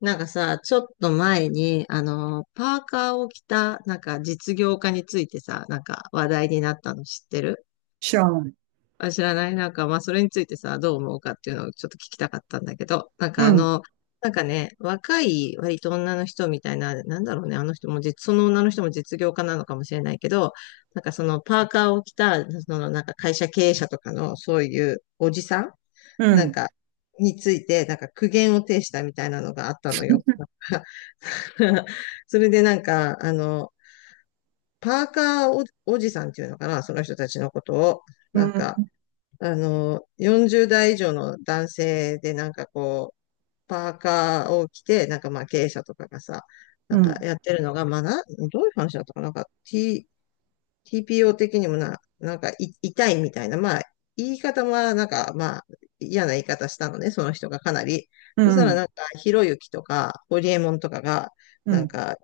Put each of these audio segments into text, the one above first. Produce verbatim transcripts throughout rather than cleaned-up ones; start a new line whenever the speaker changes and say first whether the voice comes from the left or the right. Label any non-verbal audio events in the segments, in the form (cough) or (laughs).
left: なんかさ、ちょっと前に、あの、パーカーを着た、なんか実業家についてさ、なんか話題になったの知ってる？
right: 知らない。
left: あ、知らない。なんか、まあ、それについてさ、どう思うかっていうのをちょっと聞きたかったんだけど、なんか
right: う
left: あ
right: ん、
left: の、なんかね、若い割と女の人みたいな、なんだろうね、あの人も実、その女の人も実業家なのかもしれないけど、なんかそのパーカーを着た、そのなんか会社経営者とかの、そういうおじさん
right: う
left: なん
right: ん、
left: か、について、なんか苦言を呈したみたいなのがあったのよ。(laughs) それでなんか、あの、パーカーお、おじさんっていうのかな、その人たちのことを。
right: う
left: なんか、
right: ん、
left: あの、よんじゅう代以上の男性でなんかこう、パーカーを着て、なんかまあ経営者とかがさ、な
right: う
left: んか
right: ん、
left: やってるのが、まあな、どういう話だったかな。なんか T、ティーピーオー 的にもな、なんかい痛いみたいな、まあ言い方もなんかまあ嫌な言い方したのね、その人がかなり。
right: う
left: そしたら
right: ん、
left: なんかひろゆきとかホリエモンとかが、
right: う
left: なん
right: ん。
left: か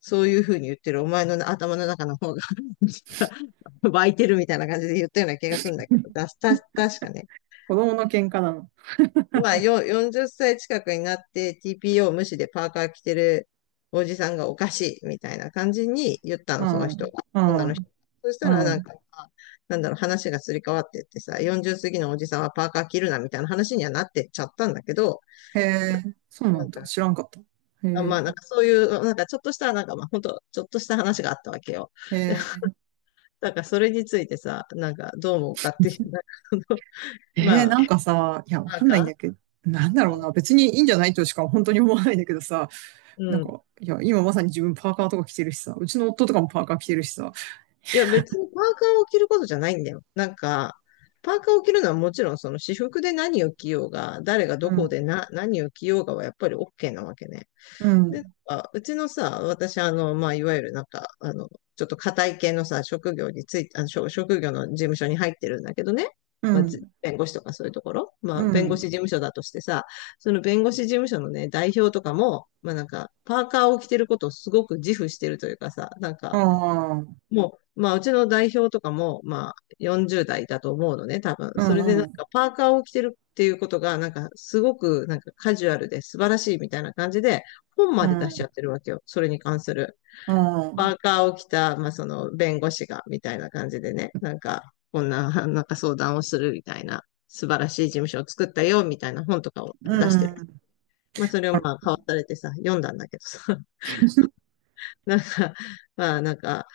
left: そういうふうに言ってるお前の頭の中の方が (laughs) 湧いてるみたいな感じで言ったような気がするんだけど、だた、確かね。
right: 子供の喧嘩なの。
left: まあ、よ、よんじゅっさい近くになって ティーピーオー 無視でパーカー着てるおじさんがおかしいみたいな感じに言った
right: う
left: の、その人が。
right: ん、う
left: 女の人。
right: ん、
left: そした
right: う
left: らなん
right: ん。
left: か、まあなんだろう、話がすり替わってってさ、よんじゅう過ぎのおじさんはパーカー着るなみたいな話にはなってっちゃったんだけど、
right: へえ、そうな
left: な
right: ん
left: ん
right: だ。
left: か、
right: 知らんかった。へ
left: あま
right: え、
left: あなんかそういう、なんかちょっとした、なんかまあ本当ちょっとした話があったわけよ。
right: へ
left: で、
right: え、
left: だからそれについてさ、なんかどう思うかっていう、なんかその (laughs)
right: へー。
left: まあ、
right: なんかさ、いや、わ
left: パ
right: か
left: ー
right: んないんだ
left: カ
right: けど、なんだろう
left: ー
right: な。別にいいんじゃないとしか本当に思わないんだけどさ、
left: う
right: なん
left: ん。うん。
right: か、いや、今まさに自分パーカーとか着てるしさ、うちの夫とかもパーカー着てるしさ。
left: いや、別にパーカーを着ることじゃないんだよ。なんか、パーカーを着るのはもちろんその私服で何を着ようが、誰が
right: う
left: どこ
right: ん、
left: でな、何を着ようがはやっぱり OK なわけね。
right: う
left: で、
right: ん、
left: なんかうちのさ、私、あの、まあ、いわゆるなんか、あの、ちょっと堅い系のさ、職業について、あの、職職業の事務所に入ってるんだけどね。
right: う
left: まあ、じ
right: ん、
left: 弁護士とかそういうところ。まあ、
right: う
left: 弁護士
right: ん、
left: 事務所だとしてさ、その弁護士事務所のね、代表とかも、まあなんか、パーカーを着てることをすごく自負してるというかさ、なん
right: あ
left: か、
right: あ、うん、
left: もう、まあ、うちの代表とかも、まあ、よんじゅう代だと思うのね、多分。
right: う
left: それでなん
right: ん、
left: か、パーカーを着てるっていうことが、なんか、すごく、なんか、カジュアルで素晴らしいみたいな感じで、本
right: う
left: まで出しちゃ
right: ん、
left: ってるわけよ。それに関する。
right: う
left: パ
right: ん、
left: ーカーを着た、まあ、その、弁護士が、みたいな感じでね、なんか、こんな、(laughs) なんか相談をするみたいな、素晴らしい事務所を作ったよ、みたいな本とかを
right: う
left: 出してる。
right: ん。
left: まあ、それをまあ、買わされてさ、読んだんだけどさ。(laughs) なんか、まあなんか、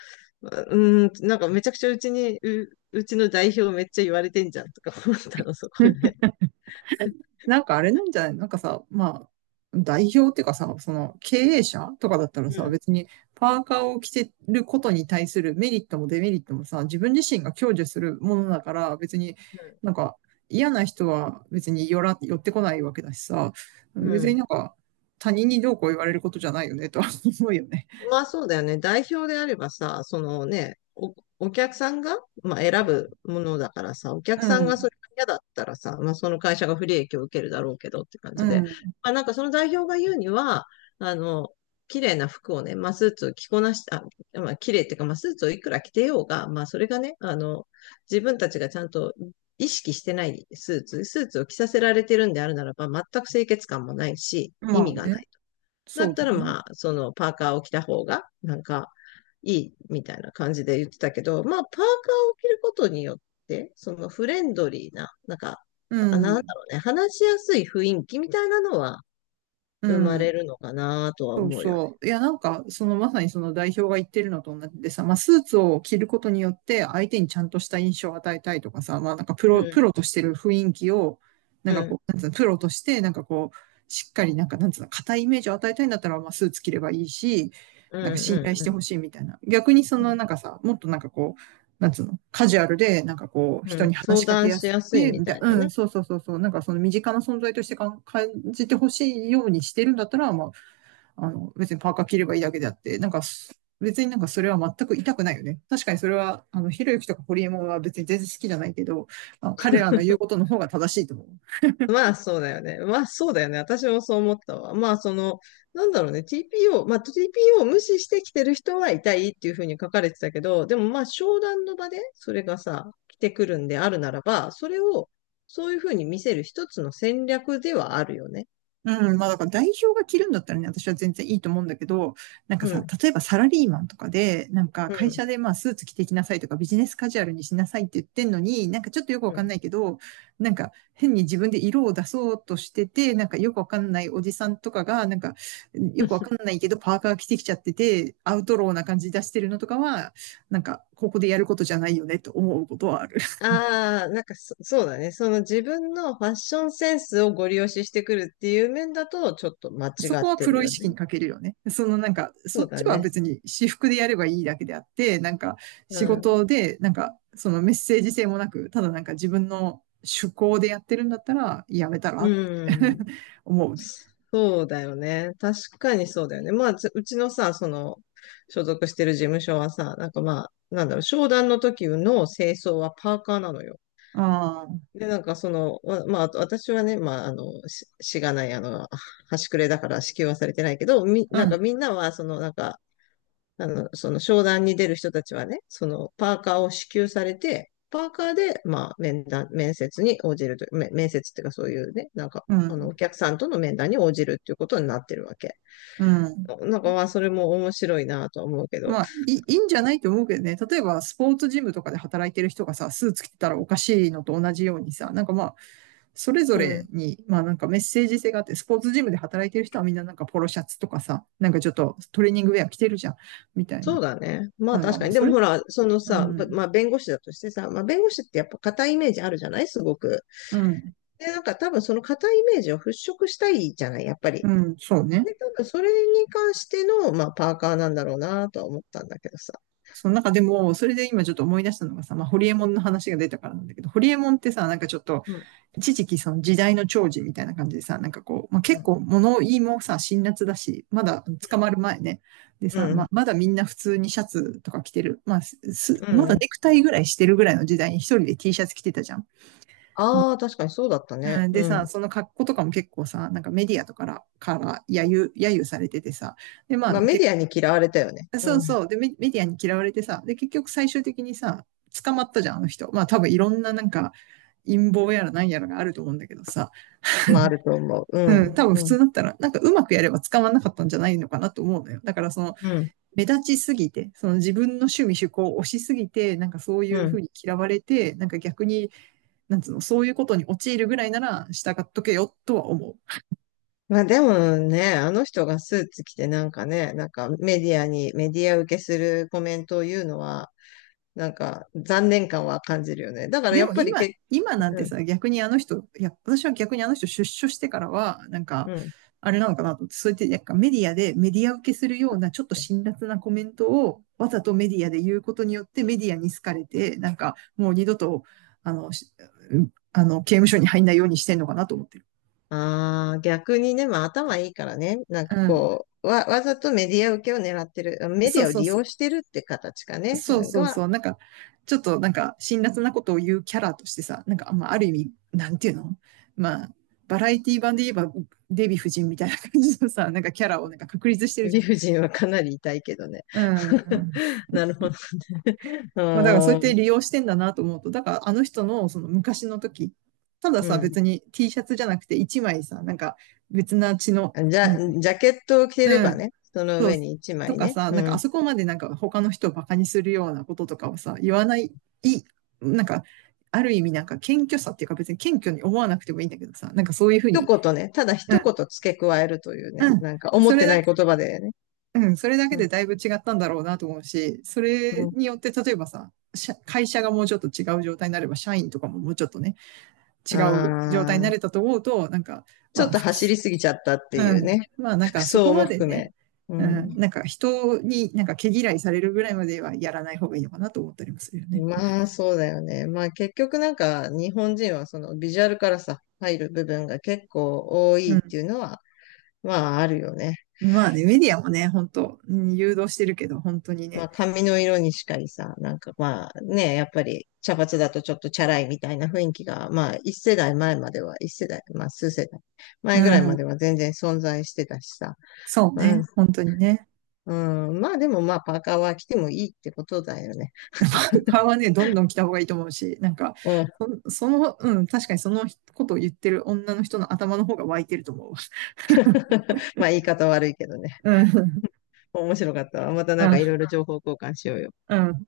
left: うーん、なんかめちゃくちゃうちに、う、うちの代表めっちゃ言われてんじゃんとか思ったの、そこで。
right: なんかあれなんじゃない？なんかさ、まあ、代表っていうかさ、その経営者とかだったら
left: う
right: さ、
left: ん。
right: 別にパーカーを着てることに対するメリットもデメリットもさ、自分自身が享受するものだから、別に
left: うん。
right: なんか嫌な人は別に寄ら、寄ってこないわけだしさ、
left: う
right: 別に
left: ん。
right: なんか他人にどうこう言われることじゃないよねとは思うよね。
left: まあそうだよね。代表であればさ、そのね、お、お客さんが、まあ、選ぶものだからさ、お客
right: う
left: さんがそ
right: ん、
left: れが嫌だったらさ、まあその会社が不利益を受けるだろうけどって感
right: う
left: じ
right: ん、
left: で。
right: うん。
left: まあなんかその代表が言うには、あの、綺麗な服をね、まあスーツを着こなした、あまあ綺麗っていうか、まあスーツをいくら着てようが、まあそれがね、あの、自分たちがちゃんと意識してないスーツ、スーツを着させられてるんであるならば、全く清潔感もないし、意
right: まあ
left: 味がな
right: ね、
left: い。だ
right: そ
left: っ
right: う
left: た
right: だ
left: ら
right: ね。
left: まあ、そのパーカーを着た方が、なんか、いいみたいな感じで言ってたけど、まあ、パーカーを着ることによって、そのフレンドリーな、なんか、
right: う
left: あなんだ
right: ん、
left: ろうね、話しやすい雰囲気みたいなのは
right: う
left: 生まれ
right: ん。
left: るのかなとは
right: そう
left: 思うよね。
right: そう。いや、なんか、そのまさにその代表が言ってるのと同じでさ、まあ、スーツを着ることによって相手にちゃんとした印象を与えたいとかさ、まあ、なんかプ
left: う
right: ロ、プ
left: ん、
right: ロとしてる雰囲気を、なん
left: う
right: か
left: ん、
right: こう、なんつうの、プロとして、なんかこう、しっかり、なんか、なんつうの、硬いイメージを与えたいんだったら、まあ、スーツ着ればいいし、
left: うん、
right: なんか信頼し
left: う
right: て
left: ん、
right: ほしいみたいな。逆にそ
left: う
right: の、
left: ん。
right: なんかさ、もっとなんかこう、なんつうの、カジュアルで、なんかこう、
left: う
right: 人
left: ん、
right: に話
left: 相
right: しかけ
left: 談
right: や
left: し
right: す
left: や
right: く
left: すい
right: て、
left: み
right: みた
left: た
right: い
left: い
right: な、
left: な
right: う
left: ね。
right: ん、そうそうそうそう、なんかその身近な存在としてかん感じてほしいようにしてるんだったら、まあ、あの、別にパーカー着ればいいだけであって、なんか別になんかそれは全く痛くないよね。確かにそれは、あの、ひろゆきとかホリエモンは別に全然好きじゃないけど、まあの彼らの言うことの方が正しいと思う。
left: まあそうだよね。まあそうだよね。私もそう思ったわ。まあその、なんだろうね。ティーピーオー、まあ ティーピーオー を無視してきてる人はいたいっていうふうに書かれてたけど、でもまあ商談の場でそれがさ、来てくるんであるならば、それをそういうふうに見せる一つの戦略ではあるよね。
right: うん、まあだから代表が着るんだったらね、私は全然いいと思うんだけど、なんか
left: う
right: さ、
left: ん、
right: 例えばサラリーマンとかで、なんか
left: う
right: 会
left: ん、
right: 社でまあスーツ着てきなさいとかビジネスカジュアルにしなさいって言ってんのに、なんかちょっとよくわ
left: う
right: かん
left: ん。
right: ないけど、なんか変に自分で色を出そうとしてて、なんかよくわかんないおじさんとかが、なんかよくわかんないけどパーカー着てきちゃってて、アウトローな感じ出してるのとかは、なんかここでやることじゃないよねと思うことはある。
left: ああ、なんかそ、そうだね。その自分のファッションセンスをご利用ししてくるっていう面だと、ちょっと間違
right: そ
left: っ
right: こは
left: て
right: プ
left: る
right: ロ意
left: よ
right: 識
left: ね。
right: に欠けるよね。そのなんか、
left: そ
right: そ
left: う
right: っ
left: だ
right: ちは
left: ね。
right: 別に私服でやればいいだけであって、なんか
left: う
right: 仕
left: ん。
right: 事で、なんかそのメッセージ性もなく、ただなんか自分の趣向でやってるんだったら、やめたらって
left: う
right: (laughs)
left: ん。
right: 思うね。
left: そうだよね。確かにそうだよね。まあ、つうちのさ、その、所属してる事務所はさ、なんかまあ、なんだろう、商談の時の清掃はパーカーなのよ。
right: ああ、
left: で、なんかその、わまあ、あと私はね、まあ、あの、し、しがない、あの、端くれだから支給はされてないけど、み、
right: う
left: なんか
right: ん、
left: みんなは、その、なんか、あの、その商談に出る人たちはね、その、パーカーを支給されて、パーカーで、まあ、面談、面接に応じると、め面接っていうかそういうね、なんか、
right: う
left: あの、
right: ん、
left: お客さんとの面談に応じるっていうことになってるわけ。
right: うん。
left: なんかまあ、それも面白いなとは思うけど。
right: まあ、いい、いいんじゃないと思うけどね。例えば、スポーツジムとかで働いてる人がさ、スーツ着てたらおかしいのと同じようにさ、なんかま、それぞ
left: う
right: れ
left: ん。
right: に、まあなんかメッセージ性があって、スポーツジムで働いてる人はみんななんかポロシャツとかさ、なんかちょっとトレーニングウェア着てるじゃん、みたい
left: そう
right: な。
left: だね。まあ
right: なんだ、
left: 確
right: ま
left: か
right: あ
left: に。で
right: そ
left: も
right: れ、
left: ほら、その
right: う
left: さ、ば
right: ん、
left: まあ弁護士だとしてさ、まあ弁護士ってやっぱ硬いイメージあるじゃないすごく。
right: うん、
left: で、なんか多分その硬いイメージを払拭したいじゃないやっぱり。
right: うん、そうね。
left: で、多分それに関しての、まあパーカーなんだろうなとは思ったんだけどさ。
right: その中でも、それで今ちょっと思い出したのがさ、まあ、ホリエモンの話が出たからなんだけど、ホリエモンってさ、なんかちょっと、
left: うん、
right: 一時期その時代の寵児みたいな感じでさ、なんかこう、まあ、
left: う
right: 結
left: ん、
right: 構物言いもさ、辛辣だし、まだ捕まる前ね。で
left: う
right: さ、まあ、
left: ん、
right: まだみんな普通にシャツとか着てる。まあ、す、
left: う
right: まだ
left: ん。
right: ネクタイぐらいしてるぐらいの時代に一人で T シャツ着てたじゃん。
left: ああ、確かにそうだったね。
right: うんで
left: う
right: さ、
left: ん。
right: その格好とかも結構さ、なんかメディアとかから、から揶揄、揶揄されててさ、で、ま
left: まあ
right: あ
left: メ
right: 結
left: ディアに嫌われたよね。う
right: そう
left: ん。
right: そう。で、メ、メディアに嫌われてさ、で、結局最終的にさ、捕まったじゃん、あの人。まあ多分いろんななんか陰謀やら何やらがあると思うんだけどさ、
left: まああると思う。う
right: うん、
left: ん、
right: 多分普
left: うん、
right: 通だったら、なんかうまくやれば捕まんなかったんじゃないのかなと思うのよ。だからその、
left: うん、
right: 目立ちすぎて、その自分の趣味趣向を推しすぎて、なんかそうい
left: う
right: うふ
left: ん。
right: うに嫌われて、なんか逆に、なんつうの、そういうことに陥るぐらいなら従っとけよとは思う。
left: まあでもね、あの人がスーツ着てなんかね、なんかメディアに、メディア受けするコメントを言うのは、なんか残念感は感じるよね。だから
right: で
left: やっ
right: も
left: ぱり
right: 今、
left: け、
right: 今なん
left: う
right: て
left: ん、
right: さ、逆にあの人、いや、私は逆にあの人出所してからは、なんか、
left: うん。
right: あれなのかなと思って、そうやってなんかメディアで、メディア受けするようなちょっと辛辣なコメントをわざとメディアで言うことによってメディアに好かれて、なんかもう二度と、あの、あの、刑務所に入んないようにしてんのかなと思ってる。
left: ああ、逆にね、まあ頭いいからね、なんか
right: うん。
left: こう、わ、わざとメディア受けを狙ってる、メ
right: そ
left: デ
right: う
left: ィアを
right: そう
left: 利
right: そう。
left: 用してるって形かね、
right: そうそう
left: が、
right: そう、なんか、ちょっとなんか、辛辣なことを言うキャラとしてさ、なんか、まあ、ある意味、なんていうの、まあ、バラエティ版で言えば、デヴィ夫人みたいな感じのさ、なんかキャラをなんか確立してるじゃ
left: 理
right: ん。
left: 不尽はかなり痛いけどね。
right: うん。
left: (laughs) なるほど。う
right: まあ、だからそうやっ
left: ー
right: て
left: ん。
right: 利用してんだなと思うと、だからあの人のその昔の時、たださ、
left: う
right: 別に T シャツじゃなくて一枚さ、なんか別な血の、
left: ん。じゃ、
right: なんか、
left: ジャケットを着てれ
right: う
left: ば
right: ん、
left: ね、その
right: そう、
left: 上に一
right: と
left: 枚
right: か
left: ね。
right: さ、
left: う
right: なんかあ
left: ん。
right: そこまでなんか他の人をバカにするようなこととかをさ、言わない、い、なんか、ある意味なんか謙虚さっていうか別に謙虚に思わなくてもいいんだけどさ、なんかそういうふう
left: 一
right: に、
left: 言ね、ただ
right: う
left: 一
right: ん、
left: 言付け加えるというね、
right: うん、
left: なんか思
right: そ
left: っ
right: れ
left: てな
right: だ
left: い
right: け、
left: 言葉でね。
right: うん、それだけ
left: うん、
right: でだいぶ違ったんだろうなと思うし、それ
left: う
right: によって例えばさ、社会社がもうちょっと違う状態になれば、社員とかももうちょっとね、
left: ん、
right: 違う状態に
left: あ
right: な
left: ー、
right: れたと思うと、なんか、
left: ちょ
right: ま
left: っ
right: あ、
left: と
right: 複
left: 走り
right: 数
left: すぎちゃったって
right: う
left: いう
right: ん。
left: ね。
right: まあなん
left: 服
right: かそこ
left: 装も
right: まで
left: 含め。
right: ね、
left: う
right: う
left: ん、
right: ん、なんか人になんか毛嫌いされるぐらいまではやらない方がいいのかなと思ったりもするよね。
left: まあ、そうだよね。まあ、結局なんか日本人はそのビジュアルからさ、入る部分が結構多
right: う
left: いって
right: ん。
left: いうのは、まあ、あるよね。
right: まあね、メディアもね、本当うん誘導してるけど、本当に
left: ま
right: ね。
left: あ髪の色にしかりさ、なんかまあね、やっぱり茶髪だとちょっとチャラいみたいな雰囲気が、まあ一世代前までは、一世代、まあ数世代
right: う
left: 前ぐらいまで
right: ん。
left: は全然存在してたしさ。
right: そう
left: うん、
right: ね。本当にね。
left: うん、まあでもまあパーカーは着てもいいってことだよね。
right: 顔はね、どんどん来た方がいいと思うし、なんか、
left: うん、
right: そその、うん、確かにそのことを言ってる女の人の頭の方が湧いてると思うわ。
left: (laughs) まあ言い方悪いけどね。
right: うん。
left: 面白かったわ。また
right: う
left: なんかいろ
right: ん。
left: いろ情報交換しようよ。
right: うん。